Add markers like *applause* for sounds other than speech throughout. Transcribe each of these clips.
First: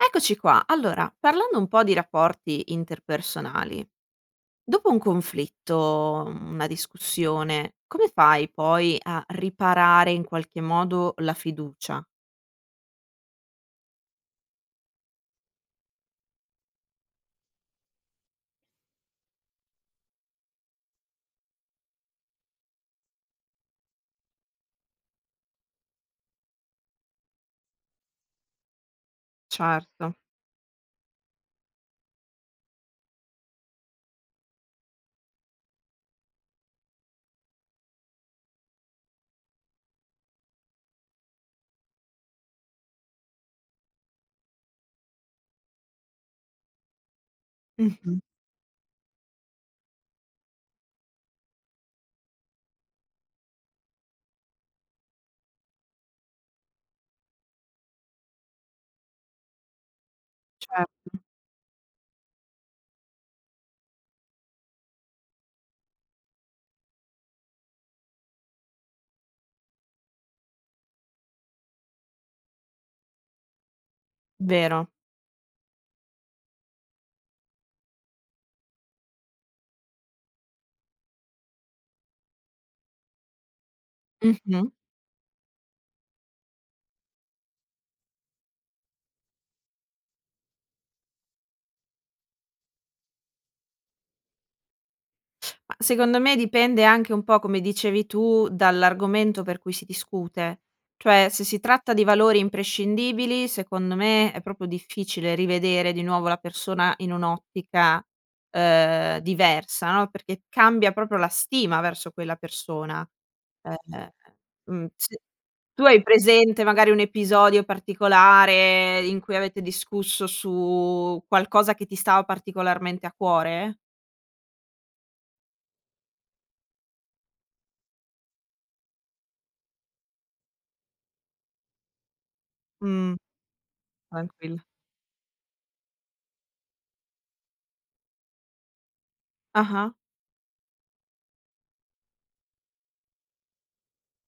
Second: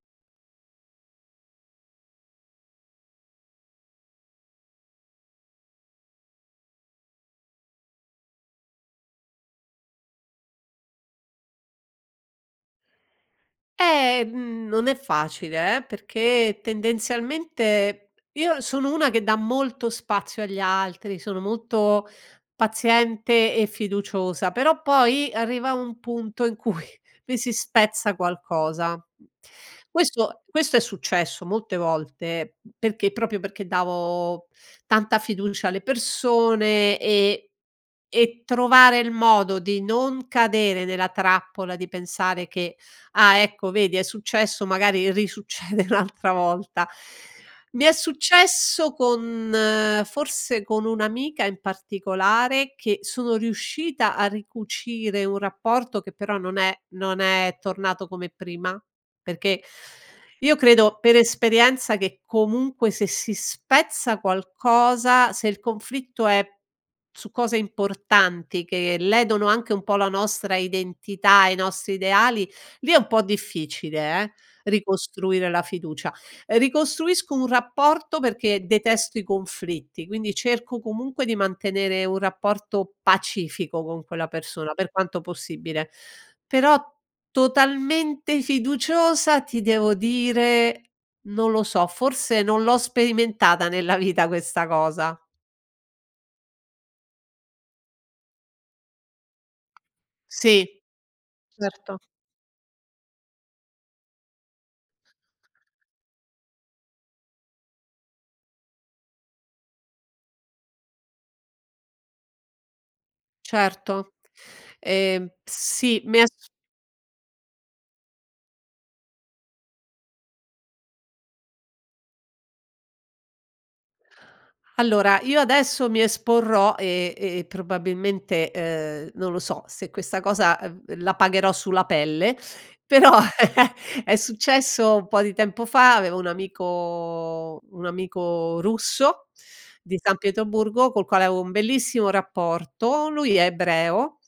Eccoci qua. Allora parlando un po' di rapporti interpersonali. Dopo un conflitto, mhmm, una discussione, come fai poi a riparare in qualche modo la fiducia? Ehm, non è facile eh, perché tendenzialmente, io sono una che dà molto spazio agli altri, sono molto paziente e fiduciosa però poi, arriva un punto in cui mi si spezza qualcosa. Certo. Questo questo è successo molte volte, perché proprio perché davo tanta fiducia alle persone e e trovare il modo di non cadere nella trappola e di pensare che: "Ah ecco, vedi è successo magari risuccede un'altra volta". Mi è Mh-mh. successo con, forse con un'amica in particolare, che sono riuscita a ricucire un rapporto che però non è non è tornato come prima perché io credo per Certo. esperienza che comunque se si spezza qualcosa, se il conflitto è su cose importanti che ledono anche un po' la nostra identità e i nostri ideali lì è un po' difficile eh, Vero. ricostruire la fiducia. Ricostruisco un rapporto perché detesto i conflitti, quindi cerco comunque di mantenere un rapporto pacifico con quella Mh-mh. persona, per quanto possibile, però totalmente fiduciosa ti devo dire non lo so, forse non l'ho sperimentata nella vita questa cosa. Ma secondo me dipende anche un po' come dicevi tu, dall'argomento per cui si discute Sì, cioè, se si tratta certo. di valori imprescindibili secondo me è proprio difficile rivedere di nuovo la persona in un'ottica diversa, ehm, no, perché cambia proprio la stima verso quella persona, Certo, ehm, mhmm, s ehm, tu sì. hai Mi è su presente magari un episodio particolare in cui avete discusso su qualcosa che ti stava particolarmente a cuore? Allora io adesso mi esporrò, ehm, ehm, probabilmente, ehm, non lo so, se questa cosa, uhm, la pagherò sulla pelle però Mh, *chuckles* è tranquilla. successo un po' di tempo fa, avevo un amico un amico russo, Ah-ah. di San Pietroburgo col quale avevo un bellissimo rapporto, lui è ebreo,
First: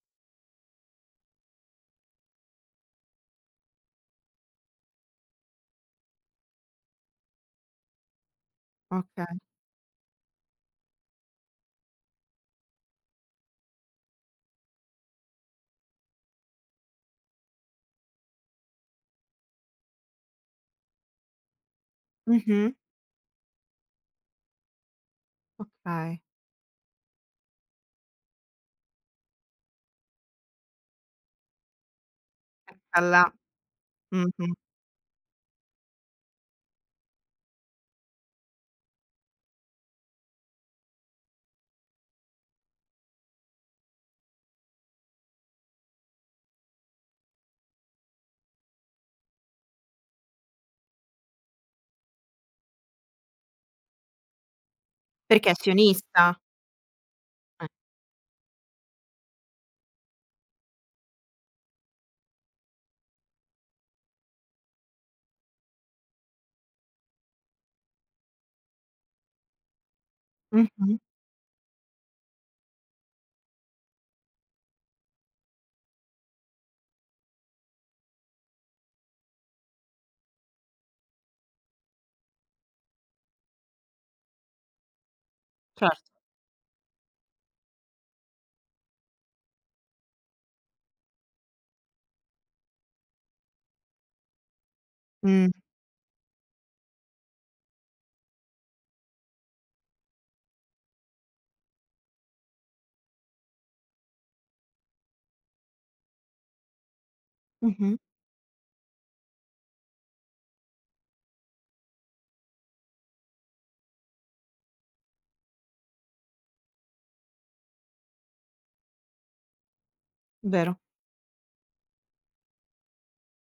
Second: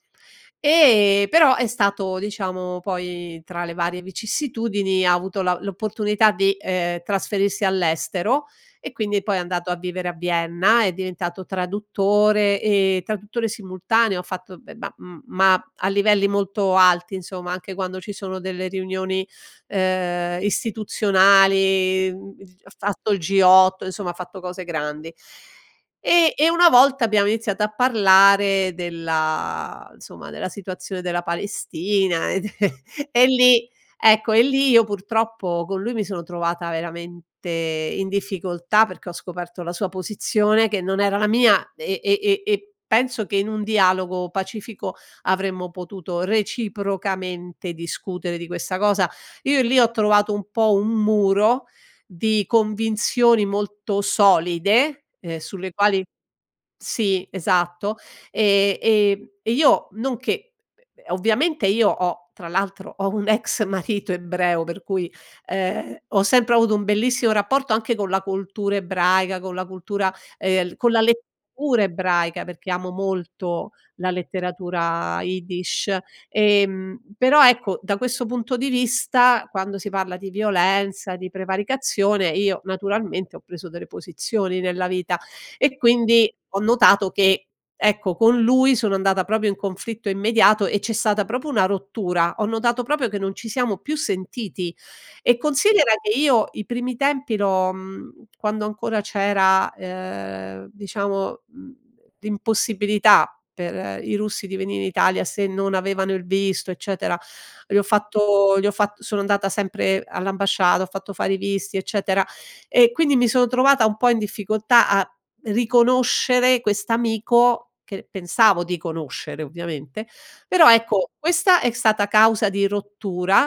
e però è stato diciamo poi, tra le varie vicissitudini, ha avuto la l'opportunità di, ehm, trasferirsi all'estero e quindi Okay. poi è andato a vivere a Vienna è diventato traduttore, ehm, traduttore simultaneo ha fatto beh ma m ma a livelli molto alti insomma, anche quando ci sono delle riunioni, ehm, istituzionali, mhmm, il g ha Mh-mh. fatto il G8, insomma ha fatto cose grandi. Okay. E e una volta abbiamo iniziato a parlare della insomma della situazione della Palestina e d *chuckles* e allà. lì ecco, e Mh-mh. lì io purtroppo con lui mi sono trovata veramente in difficoltà, perché ho scoperto la sua posizione che non era la mia e e e e penso che in un dialogo pacifico avremmo potuto reciprocamente discutere di questa cosa, io lì ho trovato un po' un muro di convinzioni molto solide, ehm, Perché è sulle quali sionista? sì Eh. esatto e e e io non che uhm, ovviamente io ho, tra l'altro, ho un ex marito ebreo per cui, ehm, ho sempre avuto un bellissimo rapporto anche con la cultura ebraica, con la cultura, ehm, con Mh-mh. la lettura ebraica, perché amo molto la letteratura Iddish, ehm, però ecco, da questo punto di vista, quando si parla di violenza, di prevaricazione io naturalmente, ho preso delle posizioni nella vita e Cert quindi, ho notato che, ecco, con lui sono andata proprio in conflitto immediato e c'è stata proprio una rottura. Ho notato proprio che non ci siamo più sentiti e Mh. considera che io i primi tempi l'ho, mhmm, quando ancora c'era, ehm, diciamo, mhmm, l'impossibilità per i russi di venire in Italia se non avevano il visto, eccetera, gli ho Mh-mh. fatto gli ho fatt sono andata sempre all'ambasciata, ho fatto fare i visti, eccetera, e quindi mi sono trovata un po' in difficoltà a riconoscere quest'amico, che pensavo di conoscere ovviamente, però Vero. ecco, questa è stata causa di rottura,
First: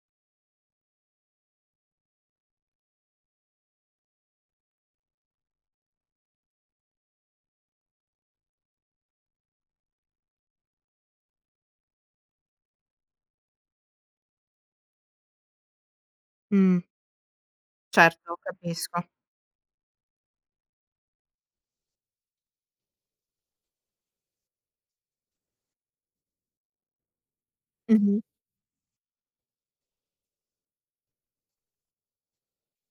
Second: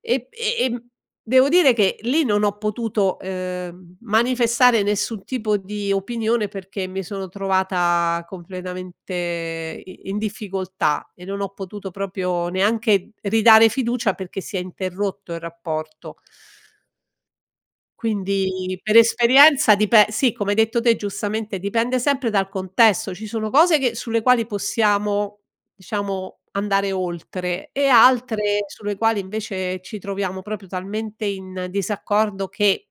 ehm, e ehm, devo dire che lì non ho potuto, ehm, manifestare nessun tipo di opinione perché mi sono trovata completamente i in difficoltà e non ho potuto proprio neanche ridare fiducia perché si è interrotto il rapporto. Mh. Certo, Quindi per capisco. esperienza dipe sì, come hai detto te giustamente, dipende sempre dal contesto. Ci sono cose che sulle quali possiamo diciamo, andare oltre e Mh-mh. altre sulle quali invece, ci troviamo proprio talmente in disaccordo che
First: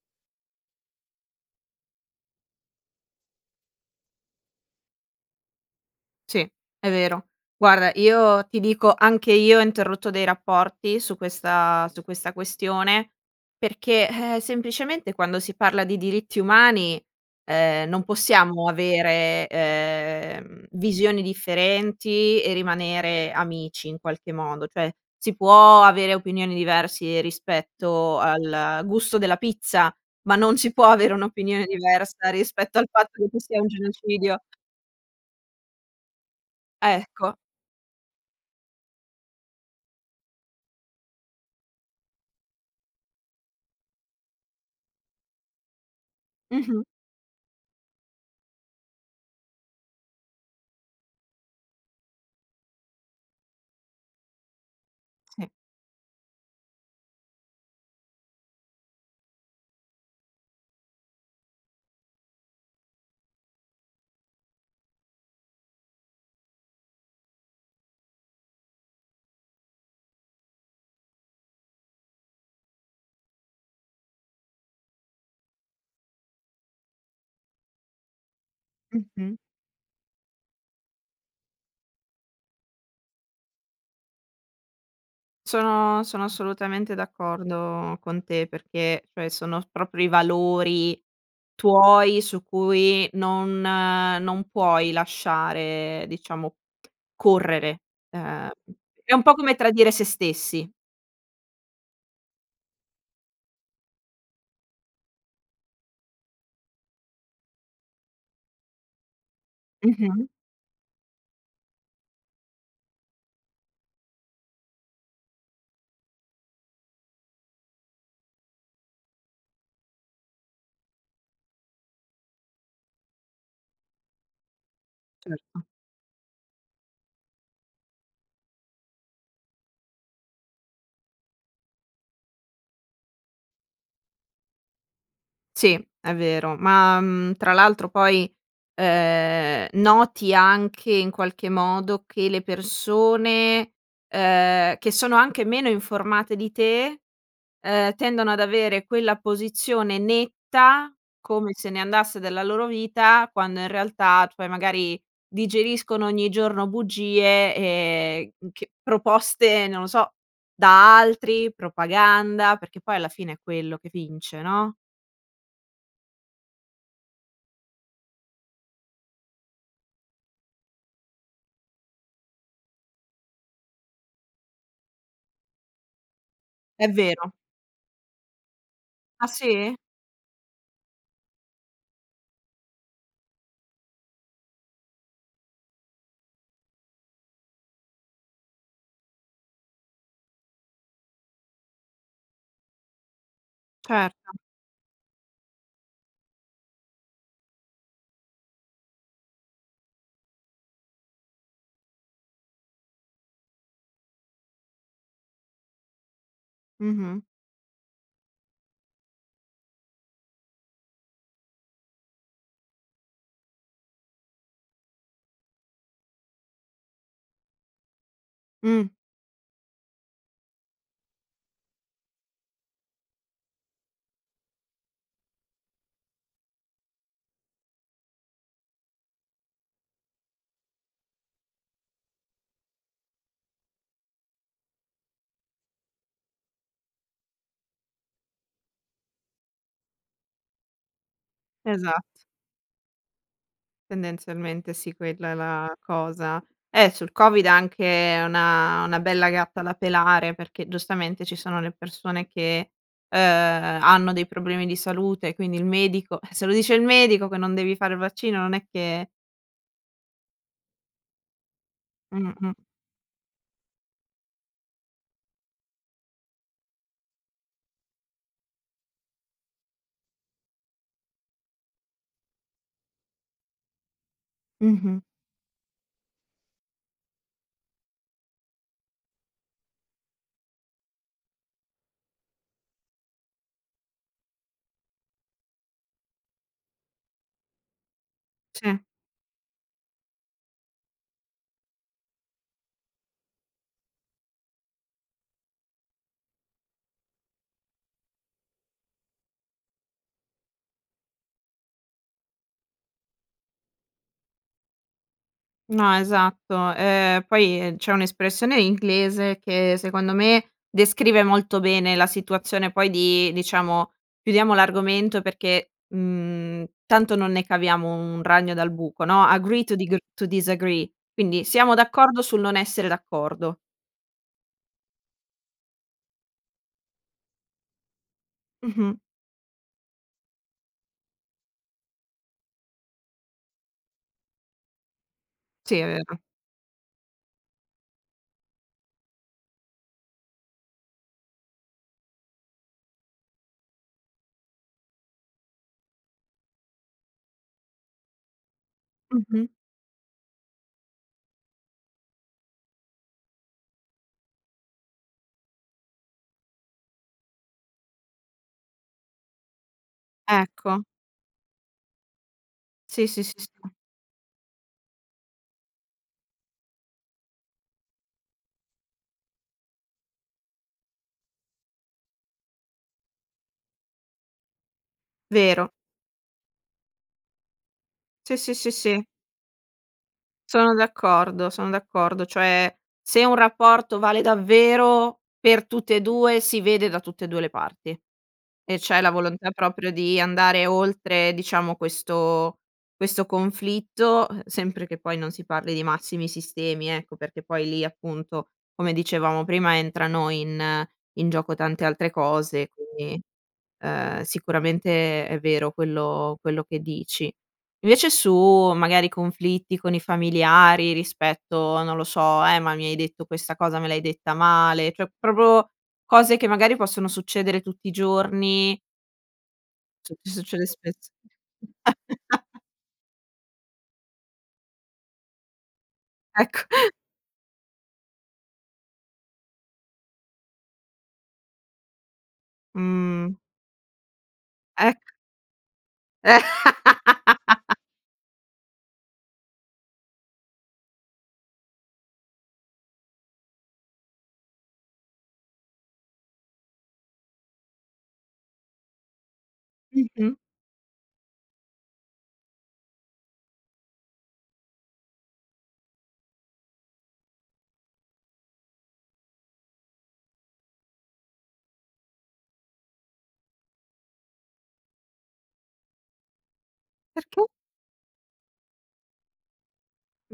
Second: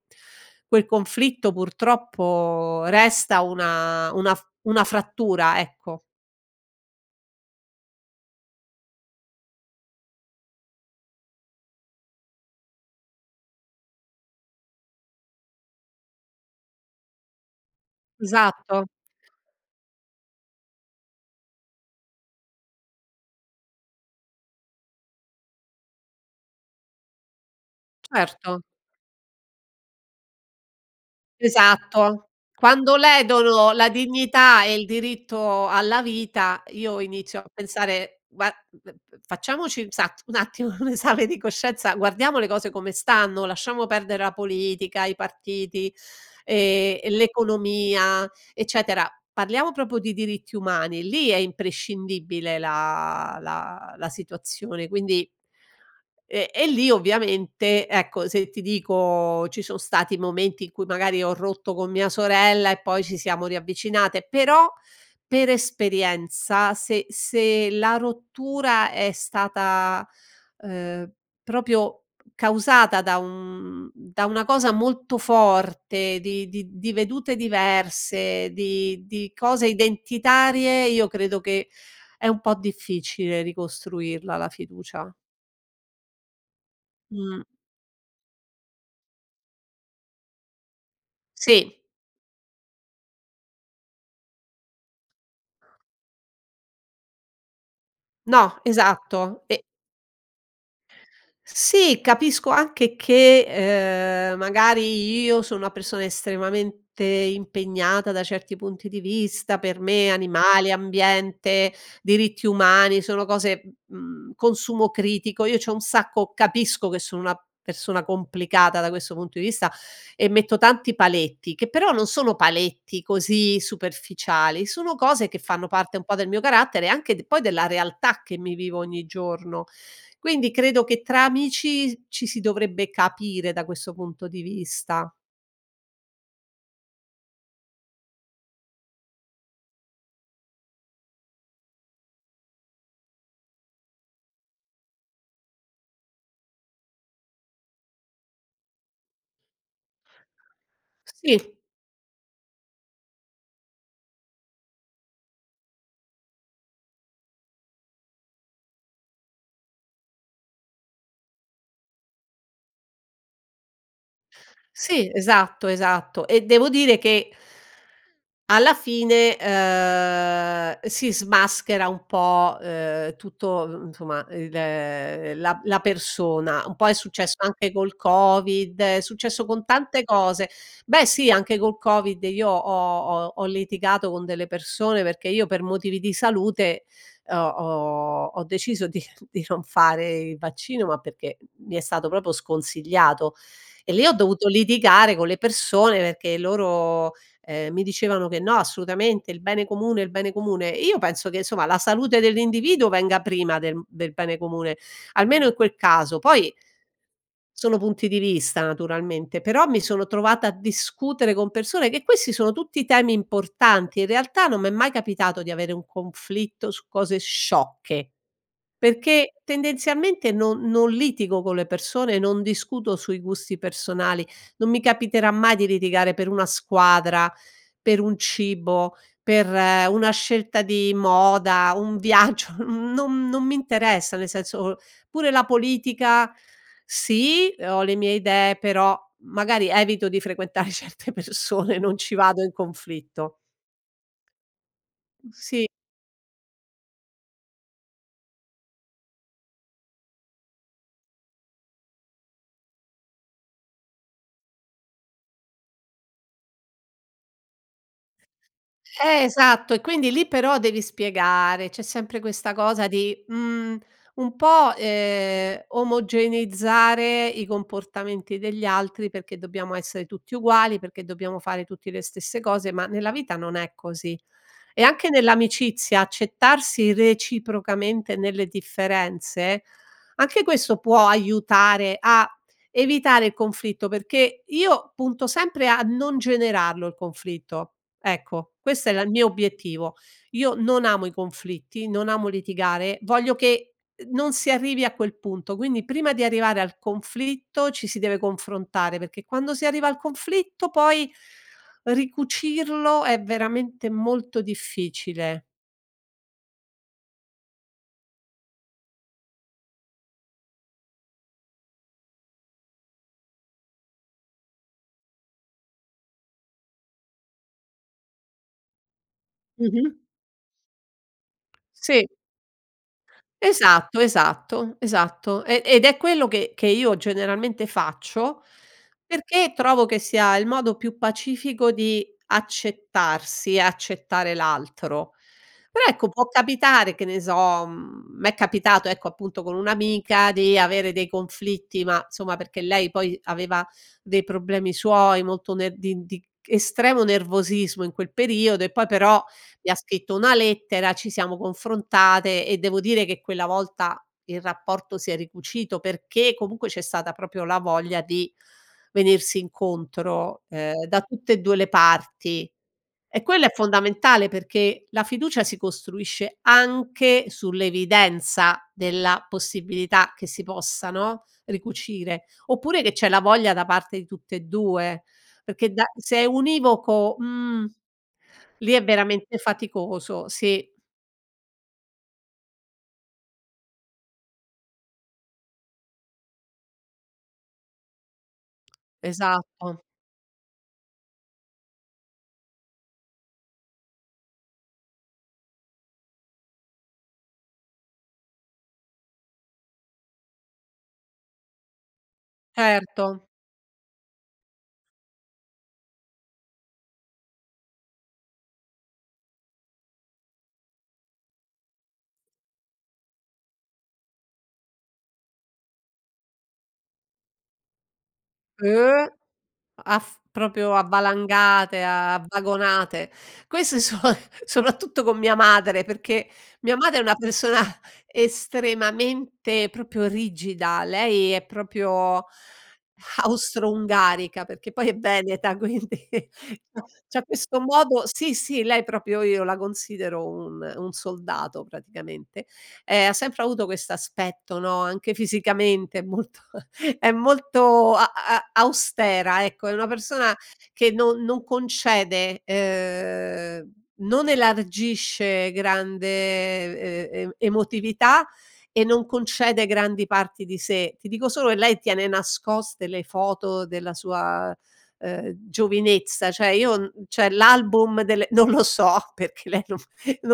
quel conflitto purtroppo resta una una fr una frattura, ecco. Sì è vero. Guarda io ti dico, anche io ho interrotto dei rapporti su questa su questa questione, perché, ehm, semplicemente quando si parla di diritti umani, ehm, non possiamo Esatto. avere, ehm, visioni differenti e rimanere amici in qualche modo cioè, si può avere opinioni diversi rispetto Certo. al gusto della pizza, ma non si può avere un'opinione Esatto. diversa rispetto al Quando fatto che ci sia un ledono la genocidio. dignità e il diritto alla vita io Ecco. inizio a pensare va v v facciamoci un sat un attimo un esame di coscienza, guardiamo le cose come stanno, lasciamo perdere la politica, i partiti Mh-mh. e e l'economia, eccetera. Parliamo proprio di diritti umani, lì è imprescindibile la la la situazione quindi Sì. e e lì ovviamente ecco, se ti dico ci son stati momenti in cui magari ho rotto con mia sorella e poi ci siamo riavvicinate però, per esperienza se se la rottura è stata, ehm, proprio causata da un da una cosa molto forte di di di vedute diverse di di Mh-mh. cose identitarie io credo che è un po' difficile ricostruirla la fiducia. Sono sono assolutamente Mh. d'accordo con te perché, cioè sono proprio i valori Sì. tuoi su cui non non puoi lasciare diciamo correre, ehm, No, è un po' esatto come e tradire se stessi. Sì, capisco anche che, ehm, magari io sono una persona estremamente impegnata da certi punti di vista, per me Mh-mh. animali, ambiente, diritti umani, sono cose, mhmm, consumo critico, io c'ho un sacco capisco che sono una persona complicata da questo punto di vista e metto tanti paletti, che però, non sono paletti così superficiali, sono cose che Certo. fanno parte un po' del mio carattere anche de poi della realtà che mi vivo ogni giorno, quindi credo che tra amici ci si dovrebbe capire da questo punto di vista. Sì è vero ma, mhmm, tra l'altro poi, ehm, noti anche in qualche modo che le persone, ehm, che sono anche meno informate di te, ehm, tendono ad avere quella posizione netta, come Sì. se ne andasse della loro vita, quando in realtà cioè magari, digeriscono ogni giorno bugie, ehm, ch proposte, non lo so, da altri propaganda, perché poi alla fine è quello che vince, no? Sì, esatto, esatto. E devo dire che alla fine, ehm, si smaschera un po', uhm, tutto uhm, insomma il uhm, la la persona, un po' È è vero. successo anche col covid, è Ah successo con sì? tante cose. Beh sì, anche col covid, io ho ho ho litigato con delle persone perché, io per motivi di salute, uhm, ho ho ho deciso di di non fare il vaccino ma perché, mi è stato proprio sconsigliato e lì ho Certo. dovuto litigare con le persone perché loro, ehm, mi dicevano che: "No assolutamente, il bene comune il bene comune". Io penso che insomma la salute dell'individuo venga prima del b del bene comune, almeno in quel caso poi Mh-mh. sono punti di vista naturalmente però mi sono trovata a discutere con persone, che questi sono tutti temi importanti in realtà, non m'è mai capitato di avere un conflitto su cose sciocche, Mh. perché tendenzialmente non non litigo con le persone, non discuto sui gusti personali; non mi capiterà mai di litigare per una squadra, per un cibo, per una scelta di moda, un viaggio, mhmm, non non mi interessa, nel senso, pure la politica, sì ho le mie idee però, magari evito di frequentare certe persone, non ci Esatt vado in conflitto. Tendenzialmente sì quella è Sì. la cosa. Eh sul covid anche una una bella gatta da pelare perché giustamente ci sono le persone che, ehm, hanno dei problemi di salute quindi il medico, eh, se lo dice il medico che non devi fare il vaccino non è che Eh esatto e quindi lì però devi spiegare, c'è sempre questa Mh-mh. cosa di, mhmm, un po', ehm, omogeneizzare i comportamenti degli altri perché dobbiamo essere tutti uguali, perché dobbiamo fare tutti le stesse cose, ma nella vita non è così e Mh-mh. anche nell'amicizia accettarsi reciprocamente nelle differenze, anche questo può aiutare a evitare il conflitto perché io punto sempre a non generarlo il conflitto ecco, Sì. questo è la il mio obiettivo io non amo i conflitti, non amo litigare, voglio che, uhm, non si arrivi a quel punto, quindi prima di arrivare al conflitto ci si deve confrontare perché quando si arriva al conflitto poi ricucirlo è veramente molto difficile. No esatto, ehm, poi c'è un'espressione inglese che secondo me, descrive molto bene la situazione poi di diciamo chiudiamo l'argomento perché, mhmm, tanto non ne caviamo un ragno dal buco no, agree to digr Mh-mh. to disagree quindi siamo Sì. d'accordo sul non essere d'accordo. Esatto, esatto, esatto, ehm, ed è quello che che io generalmente faccio, Mh-mh. perché trovo che sia il modo più pacifico di accettarsi, accettare l'altro, Sì è però ecco, vero. può capitare, che ne so, mhmm, m'è capitato ecco, appunto con un'amica di avere dei conflitti ma somma perché lei poi, aveva dei problemi suoi molto ner di di estremo nervosismo in quel periodo e poi però Mh-mh. mi ha scritto una lettera ci siamo confrontate e devo dire che quella volta il rapporto si è ricucito perché comunque c'è stata proprio la voglia di venirsi incontro, Ecco. ehm, da tutte e 2 le parti Sì, e sì, sì, quello è sì. fondamentale perché la fiducia si costruisce anche sull'evidenza della possibilità che si possa no, ricucire oppure che c'è la voglia da parte di tutte e 2 Vero. perché da se è univoco, mhmm, Sì, sì, sì, lì è sì. veramente faticoso, sì. Sono d'accordo son d'accordo cioè, se un rapporto vale davvero per tutte e 2 si vede da tutte e 2 le parti. E c'è la volontà Esatto. proprio di andare oltre diciamo questo questo conflitto, uhm, sempre che poi non si parli di massimi sistemi ecco, perché poi lì appunto, come dicevamo prima, entrano in in gioco tante altre cose quindi, Certo. ehm, sicuramente è vero quello quello che dici. Invece su magari conflitti con i familiari rispetto, non lo so, "eh ma mi hai detto questa cosa, me l'hai detta male", cioè proprio cose che magari possono succedere tutti i giorni. Uh, a f Suc succede proprio a spesso. valangate, a *chuckles* vagonate. Queste so *chuckles* soprattutto con mia madre perché, Ecco. mia *chuckles* madre è una persona estremamente proprio rigida, lei è proprio Mh. austro-ungarica perché poi è Ecc veneta quindi, *chuckles* c'ha questo *laughs* modo sì, sì, lei proprio io la considero un un soldato praticamente, ehm, ha sempre avuto quest'aspetto no, anche fisicamente è molto *chuckles* è molto a a austera ecco, è una persona Mh-mh. che no non concede, ehm, non elargisce grande e e emotività e non concede grandi parti di sé. Ti dico solo che lei tiene nascoste le foto della sua, ehm, giovinezza cioè, io n cioè Perché? l'album delle non lo so, perché lei non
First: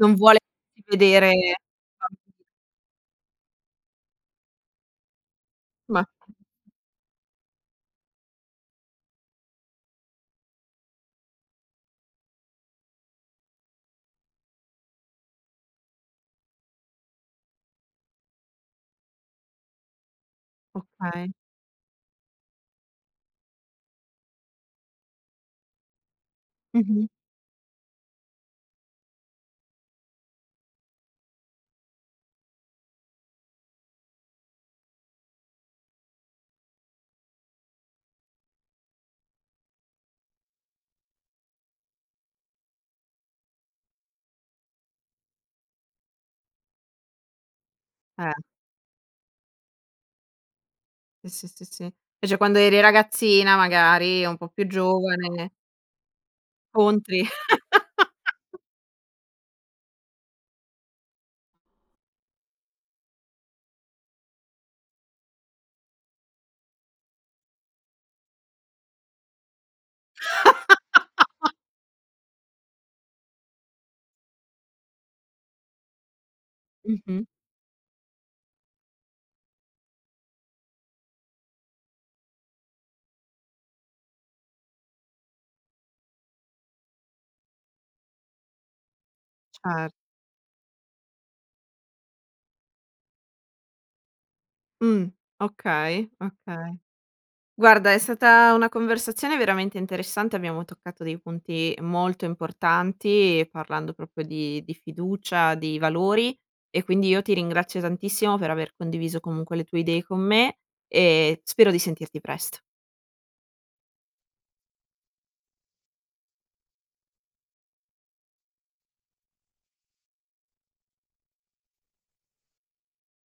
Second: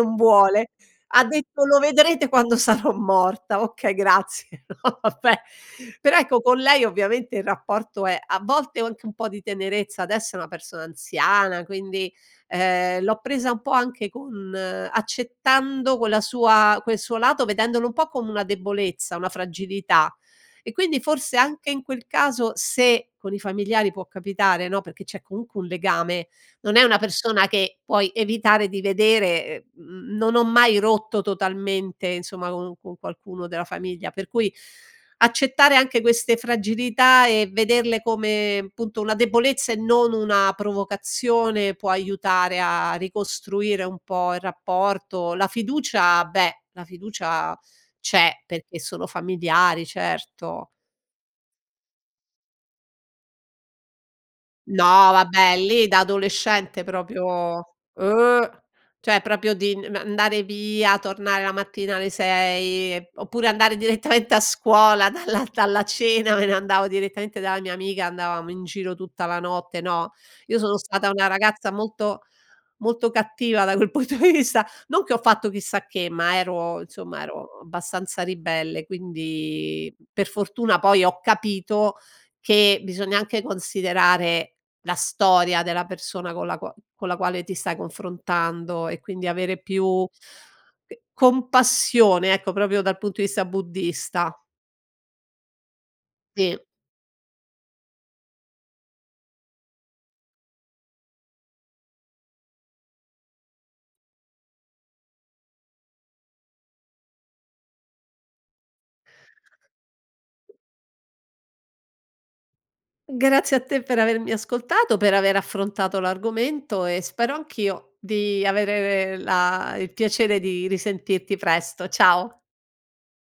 Non vuole vuole, *unintelligible* ha vedere. detto: "Lo vedrete *unintelligible* quando sarò morta". Okay, grazie, *chuckles* no vabbè, Ma. però ecco, con lei ovviamente il rapporto è a volte ho anche un po' di tenerezza, adesso è una persona anziana quindi, ehm, l'ho presa un po' anche con accettando quella sua quel suo lato, vedendolo un po' come una debolezza, una fragilità e quindi Okay. forse anche in quel caso, se con i familiari può capitare no, perché c'è comunque un legame, non è una Mh-mh. persona che puoi evitare di vedere, ehm, non ho mai rotto totalmente insomma con un con qualcuno della famiglia per cui, accettare anche queste fragilità e vederle come, punto una debolezza e non una provocazione, può aiutare a ricostruire un po' il rapporto, la fiducia, beh la fiducia c'è Eh. perché sono familiari certo. Sì, sì, sì, sì. Specie quando eri ragazzina magari, un po' più No giovane. vabbè, lì da adolescente proprio Contri. *laughs* oh, cioè proprio di n andare via, tornare la mattina alle 6 e p oppure andare direttamente a scuola dalla dalla cena, me ne andavo direttamente dalla mia amica, andavamo in giro tutta la notte, no, io sono stata una *laughs* ragazza molto molto cattiva da quel punto di vista non che ho fatto chissà che, ma ero insomma Mh-mh. ero abbastanza ribelle quindi, per fortuna poi ho capito, che bisogna anche considerare la storia della persona con la qua con la quale ti stai confrontando e quindi avere Cer più c compassione ecco, proprio dal punto di vista buddista. Mh, okay, Sì. okay. Guarda è stata una conversazione veramente interessante, abbiamo toccato dei punti molto importanti, parlando proprio di di fiducia, di valori e quindi io ti ringrazio tantissimo per aver condiviso comunque le tue idee con me e spero di sentirti presto. Grazie a te per avermi ascoltato, per aver affrontato l'argomento e spero anch'io di avere la il piacere di risentirti presto. Ciao.